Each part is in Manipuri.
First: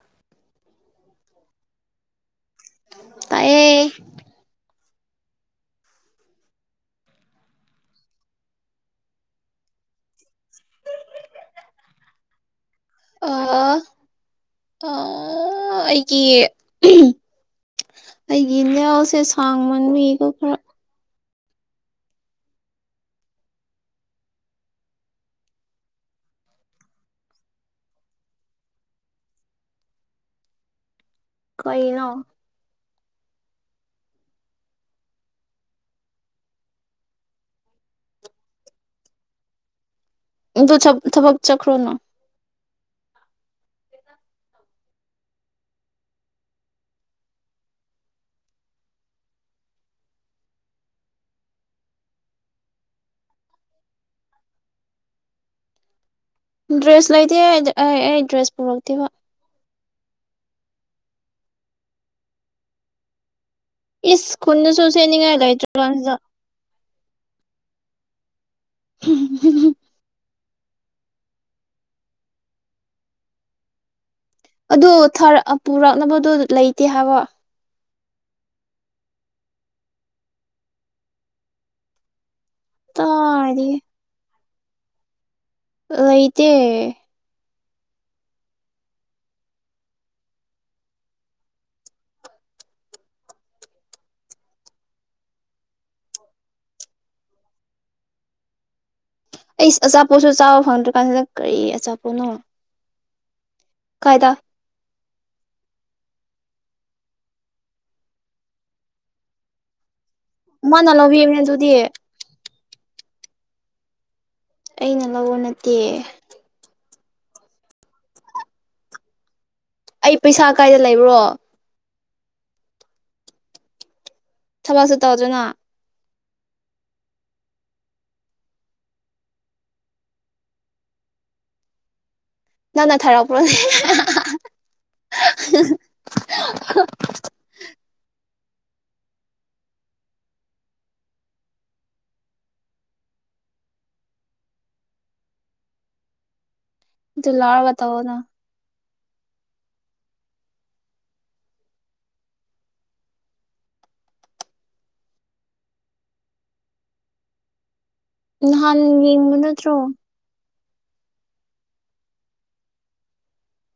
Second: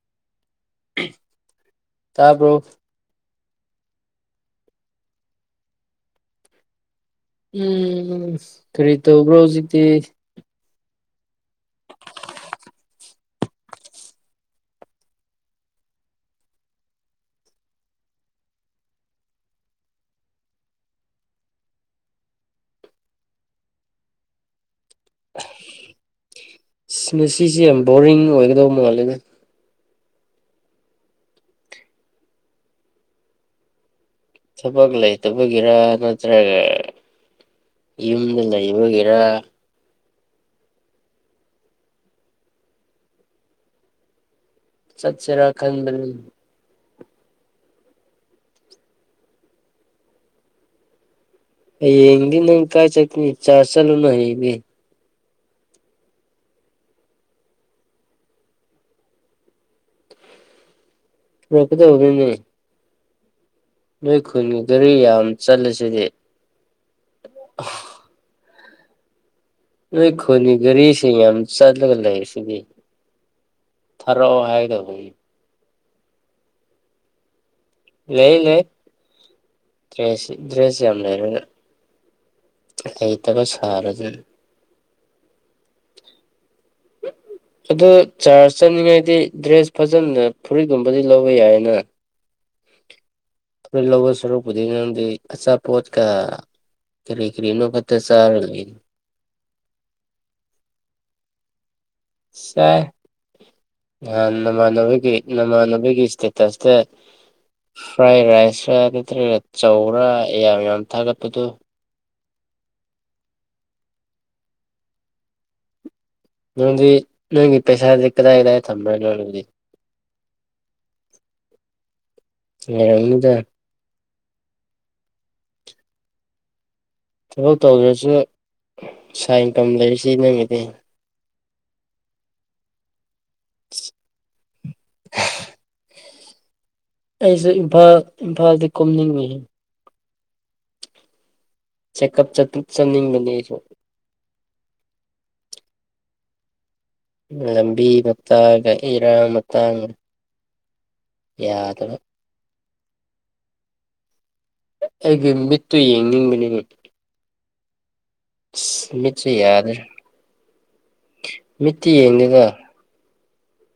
[inaudible] ꯇꯕꯔꫭ ꯇꯌꯦ ꯎꯝ ꯀꯔꯤ ꯇꯧꯕ꯭ꯔꯣ ꯍꯧꯖꯤꯛꯇꯤ ꯑ ꯑꯩꯒꯤ ꯑꯩꯒꯤ ꯏꯅꯥꯎꯁꯦ ꯁꯥꯡ ꯃꯟꯕꯤꯒꯣ ꯈꯔ ꯃꯁꯤꯁꯦ ꯌꯥꯝ ꯕꯣꯔꯤꯡ ꯑꯣꯏꯒꯗꯧꯕ ꯃꯥꯜꯂꯦꯗ ꯀꯩꯅꯣ ꯊꯕꯛ ꯂꯩꯇꯕꯒꯤꯔ ꯅꯠꯇ꯭ꯔꯒ ꯌꯨꯝꯗ ꯂꯩꯕꯒꯤꯔ ꯗ ꯊꯄꯛ ꯆꯈ꯭ꯔꯣ ꯅꯪ ꯁꯠꯁꯦꯔ ꯈꯟꯕꯅꯤ ꯍꯌꯦꯡ ꯅꯪ ꯀꯥꯏ ꯆꯠꯅꯤ ꯆꯥ ꯆꯂꯨꯅ ꯍꯌꯦꯕꯤ ꯗ꯭ꯔꯦꯁ ꯂꯩꯇꯦ ꯑꯩ ꯑꯩ ꯗ꯭ꯔꯦꯁ ꯄꯨꯔꯛꯇꯦꯕ ꯂꯗ ꯍꯧꯒꯅꯦ [unintelligible] ꯅꯣꯏ ꯏꯁ ꯈꯨꯟꯒꯤ ꯈꯨꯟꯗꯁꯨ ꯒꯥꯔꯤ ꯌꯥꯝ ꯁꯦꯠꯅꯤꯡꯉꯥꯏ ꯆꯠꯂꯁꯤꯗꯤ ꯂꯩꯇ꯭ꯔꯀꯥꯟꯁꯤꯗ [inaudible] ꯍꯥꯝ ꯅꯣꯏ ꯈꯣꯅꯤ ꯔꯤꯁꯤ ꯌꯥꯝ ꯆꯠꯂꯒ ꯂꯩ ꯁꯤꯗꯤ ꯊꯔꯣ ꯍꯥꯏꯒ ꯄꯨꯔꯛꯅꯕꯗꯣ ꯂꯩꯇꯦ ꯍꯥꯏꯕꯣ ꯂꯩ ꯂꯩ ꯇ꯭ꯔꯁꯤ ꯗ꯭ꯔꯁꯤ ꯌꯥꯝ ꯂꯩꯔ ꯍꯇꯕ ꯀꯗꯥꯏꯗꯒꯤ ꯁꯥꯔ ꯑꯗꯨ ꯑꯥꯏꯇ ꯑꯗꯨ ꯆꯥꯔꯖ ꯆꯥꯅꯤꯡꯉꯥꯏꯗꯤ ꯗ꯭ꯔꯦꯁ ꯐꯖꯅ ꯐꯨꯔꯤꯠꯀꯨꯝꯕꯗꯤ ꯂꯧꯕ ꯌꯥꯏꯌꯦꯅ ꯑꯩꯣꯏ ꯂꯧꯕ ꯁꯔꯨꯛꯄꯨꯗꯤ ꯅꯪꯗꯤ ꯑꯆꯥꯄꯣꯠꯀ ꯀꯔꯤ ꯀꯔꯤꯅꯣ ꯈꯛꯇ ꯆꯥꯔ ꯂꯩ ꯑꯩ ꯑꯆꯥꯄꯣꯠꯁꯨ ꯆꯥꯕ ꯐꯪꯗ꯭ꯔ ꯀꯥꯟꯁꯤꯗ ꯀꯔꯤ ꯑꯆꯥꯄꯣꯠ ꯁꯦ ꯑ ꯀꯥꯏꯗ ꯅꯅꯕꯒꯤ ꯅꯃ ꯑꯅꯕꯒꯤ ꯏꯁꯦ ꯇꯁꯗ ꯐ꯭ꯔꯥꯏ ꯔꯥꯏꯁ ꯍꯥꯏ ꯅꯠꯇ꯭ꯔꯒ ꯆꯧꯔꯥ ꯃꯅꯂꯕꯤꯃꯤꯅ ꯑꯗꯨꯗꯤ ꯑꯩꯅ ꯂꯧꯕ ꯅꯠꯇꯦ ꯅꯅꯨꯡꯗꯤ ꯅꯪ ꯏ ꯄꯦꯁꯥꯔꯗꯤꯛꯗꯗ ꯇꯝꯅꯗꯤ ꯑꯩ ꯄꯩꯁꯥ ꯀꯥꯏꯗ ꯂꯩꯕ꯭ꯔꯣ [unintelligible] ꯊꯕꯛꯁꯨ ꯇꯧꯗꯅ ꯊꯕꯛ ꯇꯧꯗ꯭ꯔꯁꯨ ꯁꯥꯏꯟꯀꯝ ꯂꯩꯔꯤꯁꯤ ꯅꯨꯃꯤꯗꯤ ꯅꯥ ꯊꯔꯄ꯭ꯔꯣꯅꯦ ꯑꯩꯁꯨ ꯏꯝꯐꯥꯜ ꯏꯝꯐꯥꯜꯗꯤ ꯀꯨꯝꯅꯤꯡꯉꯤ ꯆꯦꯛꯀꯞ ꯆꯠꯅꯤꯡꯕꯅꯦ ꯑꯩꯁꯨ ꯑꯗꯨ ꯂꯧꯔꯒ ꯂꯕꯤ ꯇꯧꯑꯣꯅ ꯃꯠꯇꯒ ꯏꯔꯥꯡ ꯃꯇꯥꯡ ꯌꯥꯗꯕ ꯑꯩꯒꯤ ꯃꯤꯠꯇꯨ ꯌꯦꯡꯅꯤꯡꯕꯅꯤꯅꯦ ꯅꯥꯟ ꯑꯁ ꯃꯤꯠꯁꯦ ꯌꯦꯅꯗ꯭ꯔꯣ ꯌꯥꯗ꯭ꯔꯦ ꯃꯤꯠꯇꯤ ꯌꯦꯡꯗꯦꯗ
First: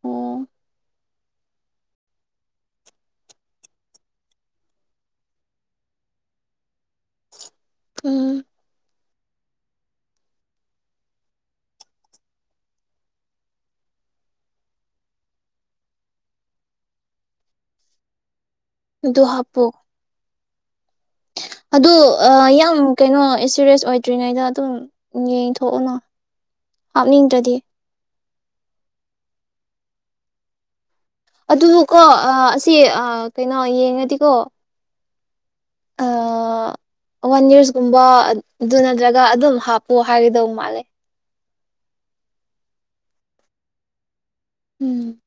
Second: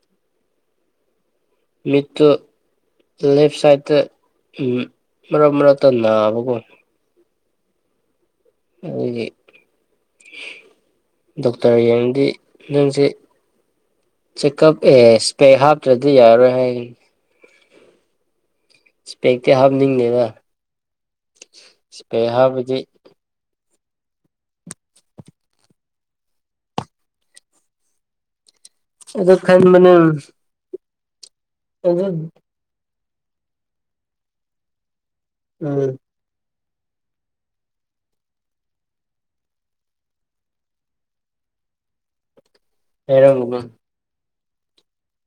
ꯑꯣ ꯃꯤꯠꯇꯨ ꯂꯦꯞ ꯁꯥꯏꯗꯠꯇ ꯃꯔꯛ ꯃꯔꯛꯇ ꯅꯥꯕꯒꯨꯝ ꯎꯝ ꯑꯗꯨꯒꯤ ꯗꯣꯛꯇꯔ ꯌꯦꯡꯗꯤ ꯅꯪꯁꯦ ꯆꯦꯛꯀꯞ ꯑꯦ ꯁꯄꯦꯛ ꯍꯥꯞꯇ꯭ꯔꯗꯤ ꯌꯥꯔꯣꯏ ꯍꯥꯏ ꯑꯗꯨ ꯏꯄꯦꯛꯇ ꯍꯥꯞꯄꯣ ꯍꯥꯞꯅꯤꯡ ꯂꯩꯕ ꯑꯗꯨ ꯌꯥꯝ ꯀꯩꯅꯣ ꯁꯤꯔꯤꯌꯁ ꯑꯣꯏꯗ꯭ꯔꯤꯉꯩꯗ ꯑꯗꯨꯝ ꯌꯦꯡꯊꯣꯛꯎꯅꯨ ꯍꯥꯞꯅꯤꯡꯗ꯭ꯔꯗꯤ ꯑꯗꯨ ꯈꯟꯕꯅꯦ ꯑꯗꯨꯀꯣ ꯑꯗꯨ ꯑꯥ ꯑꯁꯤ ꯑꯥ ꯀꯩꯅꯣ ꯌꯦꯡꯉꯗꯤꯀꯣ ꯎꯝ ꯋꯥꯟ ꯌꯔꯁꯀꯨꯝꯕ ꯑꯗꯨ ꯅꯠꯇ꯭ꯔꯒ ꯑꯗꯨꯝ ꯍꯥꯞꯄꯨꯣ ꯍꯥꯏꯒꯗꯧ ꯃꯥꯜꯂꯦ [unintelligible] ꯎꯝ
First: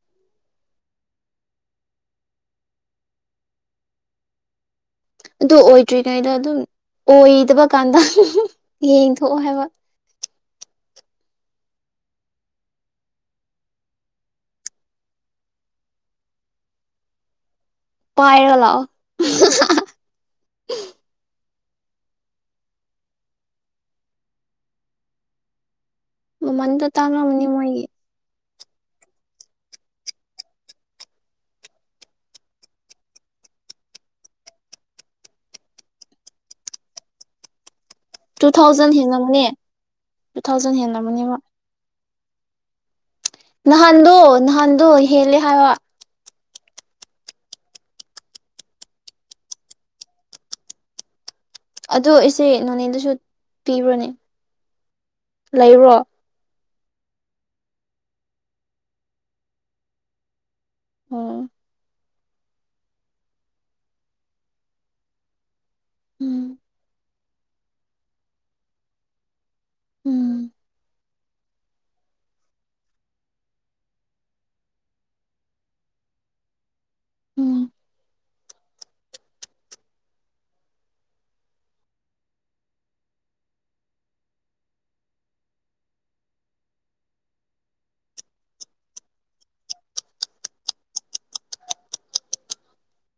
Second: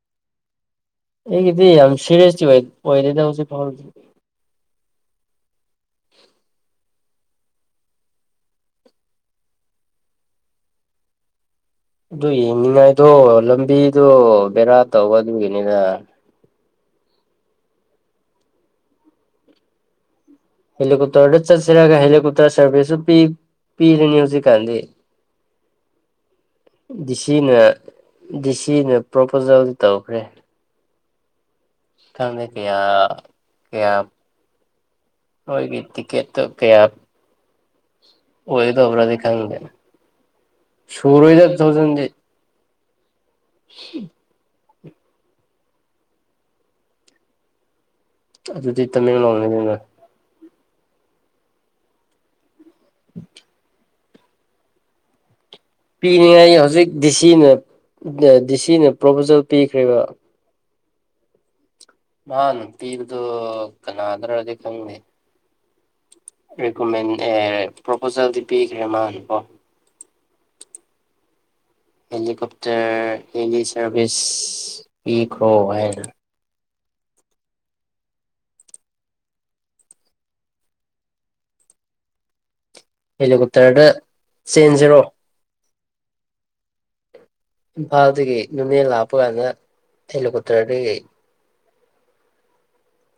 ꯑꯩꯒꯤꯗꯤ ꯌꯥꯝ ꯁꯤꯔꯦꯁꯁꯤ ꯥꯏ ꯄꯣꯏ ꯂꯩꯗ ꯍꯧ ꯎꯆ ꯐꯥꯎꯔ ꯑꯗꯨ ꯑꯣꯏꯗ꯭ꯔꯤꯉꯩꯗ ꯑꯗꯨꯝ ꯑꯣꯏꯗꯕ ꯀꯥꯟꯗ ꯌꯦꯡꯊꯣꯛꯑꯣ ꯍꯥꯏꯕ ꯑꯗꯨ ꯌꯦꯡꯅꯤꯡꯉꯥꯏꯗꯣ ꯂꯝꯕꯤꯗꯣ ꯕꯦꯔꯥ ꯇꯧꯕ ꯑꯗꯨꯒꯤꯅꯤꯗ ꯄꯥꯏꯔ ꯂꯥꯎꯑꯣ ꯍꯦꯂꯤꯀꯣꯞꯇꯔꯗ ꯆꯠꯁꯤꯔꯒ ꯍꯦꯂꯤꯀꯣꯞꯇꯔ ꯁꯥꯔꯚꯤꯁꯁꯨ ꯄꯤ ꯄꯤꯔꯅꯤ ꯍꯧꯖꯤꯛꯀꯥꯟꯗꯤ ꯃꯃꯟꯗꯣ ꯗꯤ ꯁꯤ ꯇꯥꯡꯉꯝꯃꯅꯤ ꯅ ꯃꯣꯏꯒꯤ ꯗꯤ ꯁꯤ ꯁꯤꯅ ꯄ꯭ꯔꯣꯄꯣꯖꯦꯜ ꯇꯧꯈ꯭ꯔꯦ ꯈꯪꯗꯦ ꯀꯌꯥ ꯀꯌꯥ ꯃꯣꯏꯒꯤ ꯇꯤꯀꯦꯠꯇꯣ ꯀꯌꯥ ꯇꯨ ꯑꯣꯏꯗꯣ ꯊꯥꯎꯖꯟ ꯑꯣꯄꯔꯗꯤ ꯍꯦꯜꯂꯝꯅꯤ ꯈꯗ ꯇꯨ ꯊꯥꯎꯖꯟ ꯁꯨꯔꯣꯏ ꯍꯦꯜꯂꯝꯃꯅꯦꯕ ꯆꯗꯤ ꯅꯍꯗꯨ ꯅꯍꯥꯟ ꯗꯣ ꯍꯦꯜꯂꯦ ꯍꯥꯏꯋꯥ ꯑꯗꯨꯗꯤ ꯇꯃꯦꯡꯂꯣꯡꯅꯤꯗꯅ ꯑꯗꯣ ꯑꯩꯁꯦ ꯅꯣꯅꯦꯗꯁꯨ ꯄꯤꯕ꯭ꯔꯣꯅꯦ ꯂꯩꯕ꯭ꯔꯣ ꯄꯤꯅꯤꯉꯥꯢꯒꯤ ꯍꯧꯖꯤꯛ ꯗꯤꯁꯤꯅ ꯗꯤꯁꯤꯅ ꯄ꯭ꯔꯣꯄꯣꯖꯦꯜ ꯄꯤꯈ꯭ꯔꯦꯕ꯫ ꯑꯣ꯫ ꯅꯅ ꯇꯤꯔꯗꯨꯅꯥꯗ꯭ꯔꯣꯖꯤꯪꯅꯦ ꯎꯝ ꯔꯤꯀꯃꯦꯟ ꯑꯦ ꯄ꯭ꯔꯣꯄꯣꯖꯦꯜꯗꯤ ꯄꯤꯈ꯭ꯔꯦ ꯃꯥꯒꯤꯀꯣ ꯎꯝ ꯍꯦꯂꯤꯀꯣꯞꯇꯔ ꯍꯦꯂꯤ ꯁꯥꯔꯚꯤꯁ ꯄꯤꯈ꯭ꯔꯣ ꯍꯥꯏꯅ ꯎꯝ꯫ ꯍꯦꯂꯤꯀꯣꯞꯇꯔꯗ ꯆꯦꯟꯁꯤꯔꯣ? ꯏꯝꯐꯥꯜꯗꯒꯤ ꯅꯨꯅꯦ ꯂꯥꯛꯄ ꯀꯥꯟꯗ ꯍꯦꯂꯤꯀꯣꯞꯇꯔꯗꯒꯤ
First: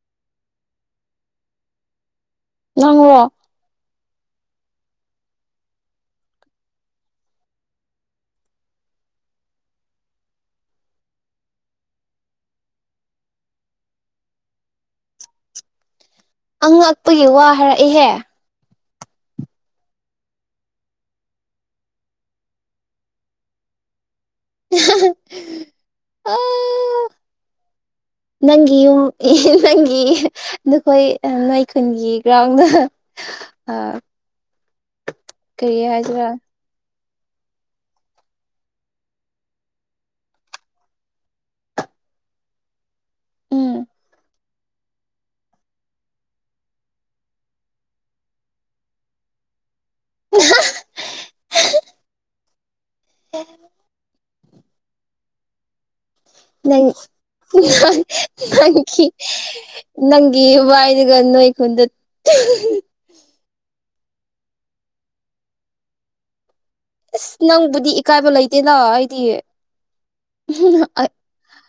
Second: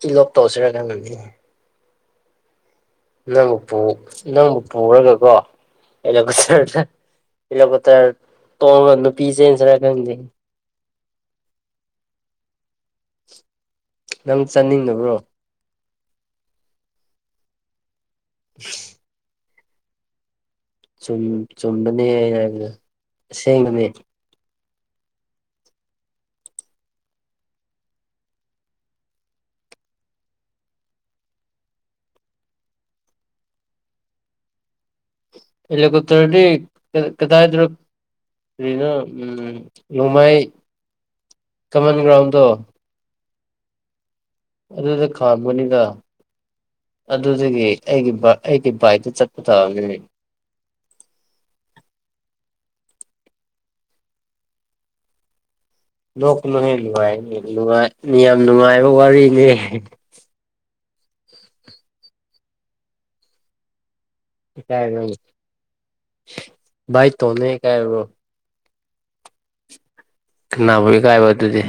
ꯏꯂꯣꯞ ꯇꯧꯁꯤꯔ [unintelligible] ꯅꯪꯔꯣ ꯅꯪꯄꯨ ꯅꯪꯕꯨ ꯄꯨꯔꯒꯀꯣ ꯍꯦꯂꯤꯀꯣꯞꯇꯔꯗ ꯍꯦꯂꯤꯀꯣꯞꯇꯔ ꯇꯣꯡꯉꯒ ꯅꯨꯄꯤ ꯆꯦꯟꯁꯤꯔ ꯈꯪꯗꯦ꯫ ꯅꯪ ꯆꯠꯅꯤꯡꯗꯕ꯭ꯔꯣ? ꯑꯉꯛꯄꯒꯤ ꯋꯥ ꯍꯥꯏꯔꯛꯏꯍꯦ! [inaudible] ꯨꯆꯨꯝ ꯆꯨꯝꯕꯅꯦ ꯍꯥꯏꯕꯗꯣ ꯑꯁꯦꯡꯕꯅꯦ꯫ ꯅꯪꯒꯤ ꯌꯨꯝ ꯅꯪꯒꯤ ꯅꯈꯣꯏ ꯅꯣꯏ ꯈꯨꯟꯒꯤ ꯒ꯭ꯔꯥꯎꯟꯗꯣ ꯏꯂ ꯀꯇ꯭ꯔꯗꯤ ꯀꯗꯥꯏꯗ ꯀꯔꯤꯅꯣ ꯅꯣꯡꯃꯥꯏ ꯀꯃꯟ ꯒ꯭ꯔꯥꯎꯟꯗꯣ ꯎꯝ꯫ ꯑꯗꯨꯗ ꯈꯥꯝꯕꯅꯤꯅ ꯑꯗꯨꯗꯒꯤ ꯑꯩꯒꯤ ꯑꯩꯒꯤ ꯕꯥꯏꯛꯇ ꯆꯠꯄ ꯇꯥꯕꯅꯤꯅꯦ꯫ ꯑ ꯍ ꯅꯣꯛꯀꯅꯨꯍꯦ ꯅꯪ ꯅꯨꯡꯉꯥꯏꯅꯤ ꯅꯨꯡꯉꯥꯏ ꯌꯥꯝ ꯅꯨꯡꯉꯥꯏꯕ ꯋꯥꯔꯤꯅꯦ ꯅꯪꯒꯤ ꯋꯥꯏꯗꯨꯒ ꯅꯣꯏꯈꯨꯟꯗ [inaudible] ꯇꯥꯏ ꯑꯁ ꯅꯪꯕꯨꯗꯤ ꯏ ꯀꯥꯏꯕ ꯂꯩ ꯂ ꯍꯥꯏꯗꯤꯦ ꯅꯥ ꯐꯣꯏ ꯀꯥꯏ ꯋꯥꯗꯨꯗꯤ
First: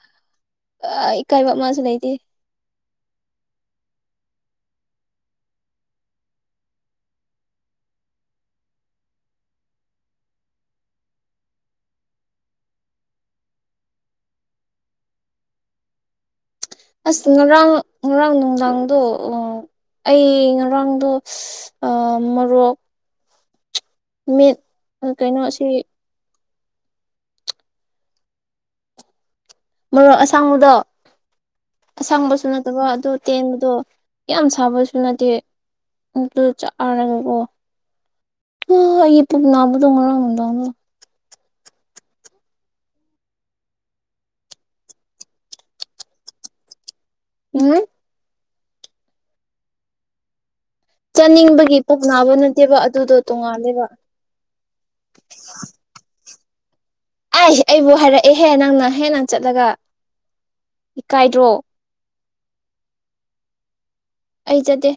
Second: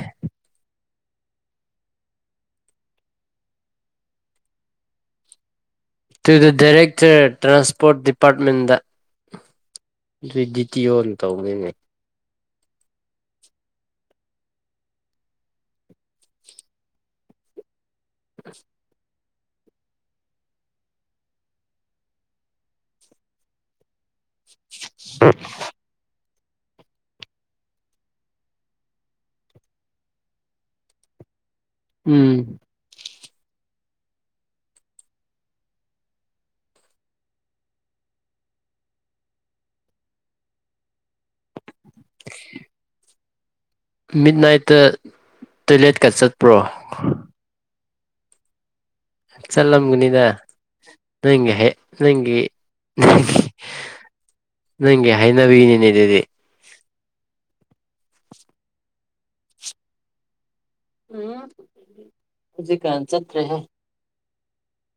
ꯑ ꯏꯀꯥꯏꯕ ꯃꯥꯁꯨ ꯂꯩꯇꯦ꯫ ꯇꯨ ꯗ ꯗꯥꯏꯔꯦꯛꯇꯔ ꯇ꯭ꯔꯥꯟꯁꯄꯣꯔꯠ ꯗꯤꯄꯥꯔꯠꯃꯦꯟꯗ ꯑꯗꯨ ꯗꯤ ꯇꯤ ꯑꯣꯅ ꯇꯧꯃꯤꯅꯦ꯫ ꯑꯁ ꯉꯔꯥꯡ ꯉꯔꯥꯡ ꯅꯨꯡꯗꯥꯡꯗꯣ ꯑ ꯑꯩ ꯉꯔꯥꯡꯗꯣ ꯑ ꯃꯔꯣꯛ ꯃꯤꯠ ꯀꯩꯅꯣꯁꯤ ꯃꯔꯣꯛ ꯑꯁꯥꯡꯕꯨꯗꯣ ꯎꯝ ꯑꯁꯥꯡꯕꯁꯨ ꯅꯠꯇꯕ ꯑꯗꯨ ꯇꯦꯟꯕꯗꯣ ꯌꯥꯝ ꯁꯥꯕꯁꯨ ꯅꯠꯇꯦ ꯑꯗꯨ ꯆꯥꯔꯒꯀꯣ ꯑꯥ ꯑꯩꯒꯤ ꯄꯨꯨꯛ ꯅꯥꯕꯗꯣ ꯉꯔꯥꯡ ꯅꯨꯡꯗꯥꯡꯗꯣ! [inaudible] ꯃꯤꯠ ꯅꯥꯏꯠꯇ ꯇꯣꯏꯂꯦꯠꯀ ꯆꯠꯄ꯭ꯔꯣ? ꯎꯝ ꯆꯂꯝꯒꯅꯤꯗ ꯆꯥꯅꯤꯡꯕꯒꯤ ꯄꯨꯛꯅꯥꯕ ꯅꯠꯇꯦꯕ ꯑꯗꯨꯗꯣ ꯇꯣꯡꯉꯥꯜꯂꯦꯕ꯫ ꯅꯪꯒꯤ ꯍꯩꯅꯕꯤꯅꯤꯅꯦ ꯑꯗꯨꯗꯤ ꯑꯩꯁ ꯑꯩꯕꯨ ꯍꯥꯏꯔꯛꯑꯦꯍꯦ ꯅꯪꯅ ꯍꯦꯟꯅ ꯆꯠꯂꯒ꯫ ꯎꯝ꯫ ꯏꯀꯥꯏꯗ꯭ꯔꯣ ꯍꯧꯖꯤꯛꯀꯥꯟ ꯆꯠꯇ꯭ꯔꯦꯍꯦ꯫ ꯑꯩ ꯆꯠꯇꯦ꯫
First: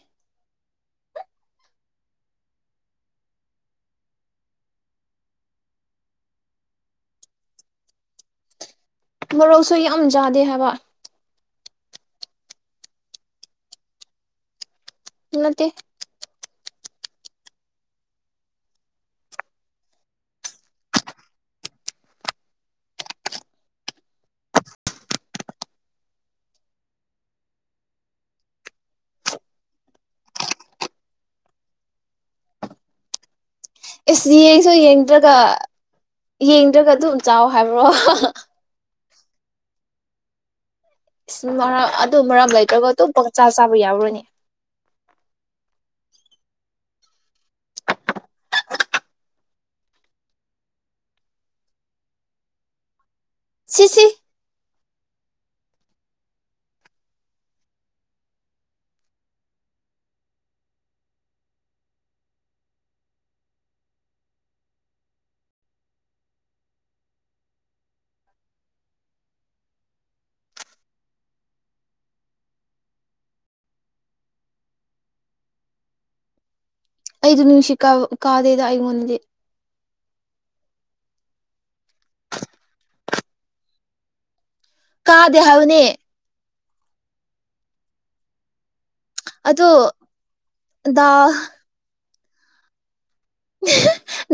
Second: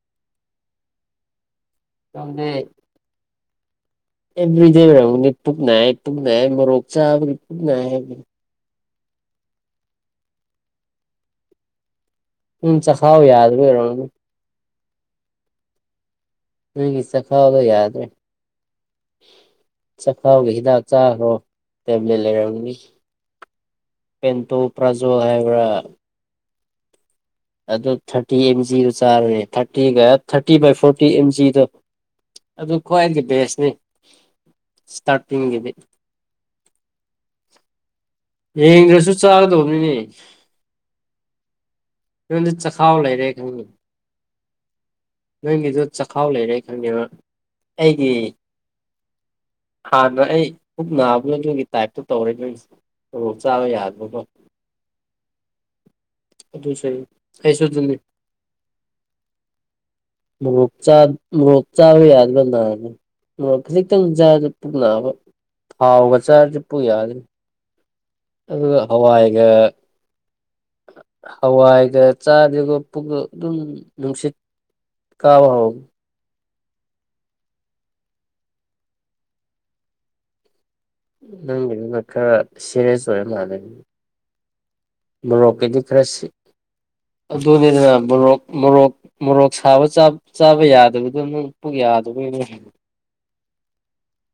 ꯇꯝꯗꯦ꯫ ꯑꯦꯕ꯭ꯔꯤ ꯗꯦ ꯑꯣꯏꯔꯝꯒꯅꯤ ꯄꯨꯛ ꯅꯥꯏꯌꯦ ꯄꯨꯛ ꯅꯥꯏꯌꯦ ꯎꯃꯣꯔꯣꯛ ꯆꯥꯕꯒꯤ ꯄꯨꯛ ꯅꯥꯏ ꯍꯥꯏꯕ ꯃꯔꯔꯣꯁꯣꯏ ꯑꯃꯖꯗꯦ ꯍꯥꯏꯕ ꯎꯝ ꯆꯈꯥꯎ ꯌꯥꯗꯕ ꯑꯣꯏꯔꯝꯒꯅꯤ꯫ ꯅꯠꯇꯦ꯫ ꯅꯪꯒꯤ ꯆꯈꯥꯎꯒ ꯌꯥꯗ꯭ꯔꯦ ꯆꯈꯥꯎꯒꯤ ꯍꯤꯗꯥꯛ ꯆꯥꯈ꯭ꯔꯣ ꯇꯦꯕ꯭ꯂꯦꯠ ꯂꯩꯔꯝꯅꯤ ꯄꯦꯟꯇꯣ ꯄ꯭ꯔꯥꯖꯣ ꯍꯥꯏꯕ꯭ꯔꯥ꯫ ꯑꯗꯨ ꯊꯔꯇꯤ ꯑꯦꯝ_ꯖꯤ ꯗꯨ ꯆꯥꯔꯅꯤ ꯊꯔꯇꯤꯒ ꯊꯥꯔꯇꯤ ꯕꯥꯏ ꯐꯣꯔꯇꯤ ꯑꯦꯝ_ꯖꯤ ꯗꯣ ꯑꯗꯨ ꯈ꯭ꯋꯥꯏꯗꯒꯤ ꯕꯦꯁꯅꯦ꯫ ꯑꯦꯁ ꯌꯦꯡꯁꯨ ꯌꯦꯡꯗ꯭ꯔꯒ ꯌꯦꯡꯗ꯭ꯔꯒ ꯑꯗꯨꯝ ꯆꯥꯎꯑꯣ꯫ ꯍꯥꯏꯕ꯭ꯔꯣ꯫ ꯌꯦꯡꯗ꯭ꯔꯁꯨ꯫ ꯆꯥꯒꯗꯧꯕꯅꯤꯅꯦ꯫ [unintelligible] ꯑꯗꯨ ꯃꯔꯝ ꯅꯪꯗꯤ ꯂꯩꯇ꯭ꯔꯒ ꯆꯈꯥꯎ ꯑꯗꯨꯝ ꯄꯪꯆꯥ ꯆꯥꯕ ꯌꯥꯎꯔꯅꯤ꯫ ꯅꯣꯏꯒꯤꯗꯨ ꯆꯈꯥꯎ ꯂꯩꯔꯦ ꯈꯪꯉꯦꯕ ꯑꯩꯒꯤ ꯍꯥꯟꯅ ꯑꯩ ꯄꯨꯛ ꯅꯥꯕꯅꯣ ꯅꯣꯏꯒꯤ ꯇꯥꯏꯞꯇꯣ ꯇꯧꯔꯦ ꯅꯣꯏꯒꯤꯁꯤ ꯑꯣ ꯆꯥꯂ ꯌꯥꯗ ꯁꯤꯁꯤ ꯃꯣ ꯑꯗꯨꯁꯨ ꯑꯩꯁꯨ ꯑꯗꯨꯅꯤꯥ ꯃꯣꯔꯣꯛ ꯆꯥ ꯃꯣꯔꯣꯛ ꯆꯥꯕ ꯌꯥꯗꯕ ꯅꯥꯕ ꯃꯣꯔꯣꯛ ꯈꯖꯤꯛꯇꯪ ꯆꯥꯕꯗ ꯄꯨꯛ ꯅꯥꯕ ꯊꯥꯎꯒ ꯆꯥꯔꯗꯤ ꯄꯨꯛ ꯌꯥꯗ꯭ꯔꯦ꯫ ꯑꯗꯨꯒ ꯍꯋꯥꯏꯒ ꯍꯋꯥꯏꯒ ꯆꯥꯗ꯭ꯔꯒ ꯄꯨꯛ ꯑꯗꯨꯝ ꯅꯨꯡꯁꯤꯠ꯫ ꯀꯥꯕ ꯍꯧ꯫ ꯑꯩꯗꯨ ꯅꯨꯡꯁꯤꯠ ꯀꯥꯕ ꯀꯥꯗꯦꯗ ꯑꯩꯉꯣꯟꯗꯗꯤ꯫ ꯅꯪꯒꯤꯗꯨꯅ ꯈꯔ ꯁꯤꯔꯦꯁ ꯑꯣꯏꯕ ꯃꯥꯂꯦ ꯃ ꯀꯥꯗꯦ ꯔꯣꯄꯦꯗꯤ ꯍꯥꯏꯕꯅꯦ ꯈ꯭ꯔꯦꯁꯤꯁꯤ ꯑꯗꯨꯅꯤꯗꯅ ꯃꯣꯔꯣꯛ ꯃꯣꯔꯣꯛ꯫ ꯃꯣꯔꯣꯛ ꯁꯥꯕ ꯑꯗꯣ ꯆꯥꯕ ꯌꯥꯗꯕꯗꯣ ꯗꯥꯜ ꯑꯃ ꯄꯨꯛ ꯌꯥ꯫ ꯑꯗꯨꯅꯦ꯫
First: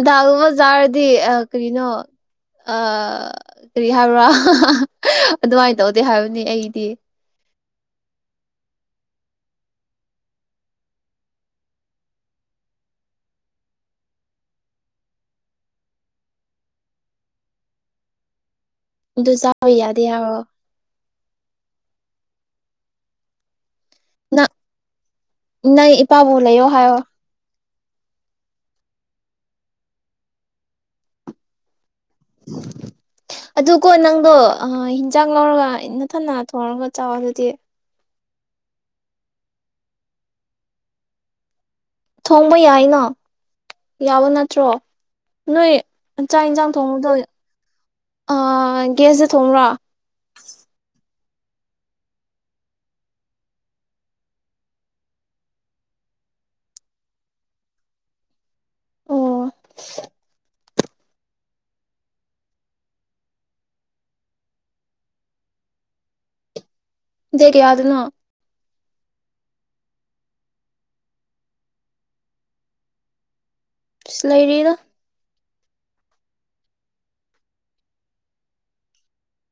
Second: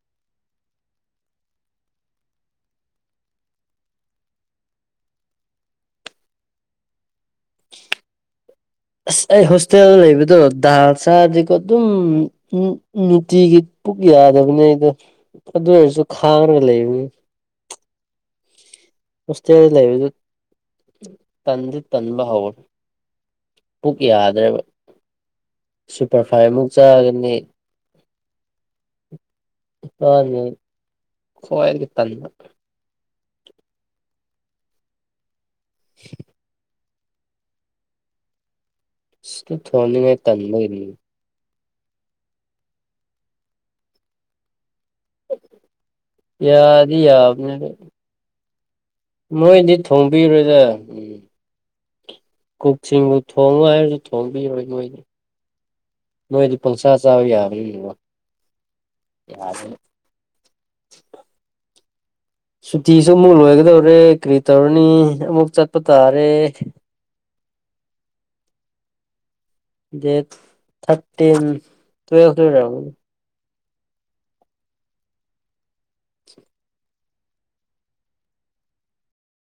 ꯗꯥꯥꯛꯒꯨꯝꯕ ꯆꯥꯔꯗꯤ ꯀꯔꯤꯅꯣ ꯀꯔꯤ ꯍꯥꯏꯕ꯭ꯔꯥ ꯑꯗꯨꯃꯥꯏꯅ ꯇꯧꯗꯦ ꯍꯥꯏꯕꯅꯤ ꯑꯩꯗꯤ ꯑꯁ ꯑꯩ ꯍꯣꯁꯇꯦꯜꯗ ꯂꯩꯕꯗꯣ ꯗꯥꯜ ꯆꯥꯗꯤꯀꯣ ꯑꯗꯨꯝ ꯅꯨꯡꯇꯤꯒꯤ ꯄꯨꯛ ꯌꯥꯗꯕꯅꯤ ꯑꯗꯣ ꯑꯗꯨ ꯑꯣꯏꯔꯁꯨ ꯈꯥꯡꯉꯒ ꯂꯩꯕꯅꯤ ꯑꯗꯨ ꯃꯁꯇꯗ ꯆꯥꯕ ꯌꯥꯗꯦ ꯂꯩꯕꯗ ꯍꯥꯏꯕ꯭ꯔꯣ ꯇꯗꯨ ꯇꯟꯕ ꯍꯜ ꯄꯨꯛ ꯅꯪ ꯌꯥꯗ꯭ꯔꯦꯕ ꯅꯪ ꯏꯄꯥꯕꯨ ꯂꯩꯌꯣ ꯁꯨꯄꯔꯐꯥꯏꯚꯃꯨꯛ ꯍꯥꯏꯌꯣ ꯆꯥꯒꯅꯤ ꯑ ꯍ ꯇꯅꯤ ꯑꯗꯨ ꯀꯣ ꯅꯪꯗꯣ ꯑ ꯍꯤꯟꯖꯥꯛ ꯂꯧꯔꯒ ꯏꯟꯊꯟꯊꯣꯡꯑꯒ ꯆꯥꯎꯥ ꯑꯗꯨꯗꯤ ꯁꯇ ꯊꯣꯅꯤ ꯃ ꯇꯟꯃꯅꯤ ꯊꯣꯡꯕ ꯌꯥꯏꯅꯣ ꯌꯥꯕ ꯅꯠꯇ꯭ꯔꯣ ꯅꯣꯏ ꯆꯥꯛ ꯌꯦꯟꯁꯥꯡ ꯌꯥꯗ ꯊꯣꯡꯕꯗꯣ ꯌꯥꯅꯦ ꯑ ꯒ꯭ꯌꯥꯁꯇ ꯊꯣꯡꯕ꯭ꯔꯣ ꯃꯣꯏꯗꯤ ꯊꯣꯡꯕꯤꯔꯣꯏꯗ ꯎꯝ ꯀꯛꯁꯤꯡꯕꯨ ꯊꯣꯡꯉꯣ ꯍꯥꯏꯔꯁꯨ ꯊꯣꯡꯕꯤꯔꯣꯏ ꯅꯣꯏꯗꯤ ꯅꯣꯏꯗꯤ ꯄꯪꯁꯥ ꯆꯥꯕ ꯌꯥꯕꯔꯤꯅꯣ ꯑꯣ ꯌꯥꯗ [inaudible] ꯁꯨꯇꯤꯁꯨ ꯑꯃꯨꯛ ꯂꯣꯏꯒꯗꯧꯔꯦ ꯀꯔꯤ ꯇꯧꯔꯅꯤ ꯑꯃꯨꯛ ꯆꯠꯄ ꯇꯥꯔꯦ ꯗꯔꯤ ꯌꯥ ꯑꯗꯨꯅꯣ ꯗꯦꯠ ꯊꯔꯇꯤꯟ ꯇꯨꯋ ꯂ ꯁꯤ ꯂꯩꯥꯏꯔꯤꯗ [inaudible]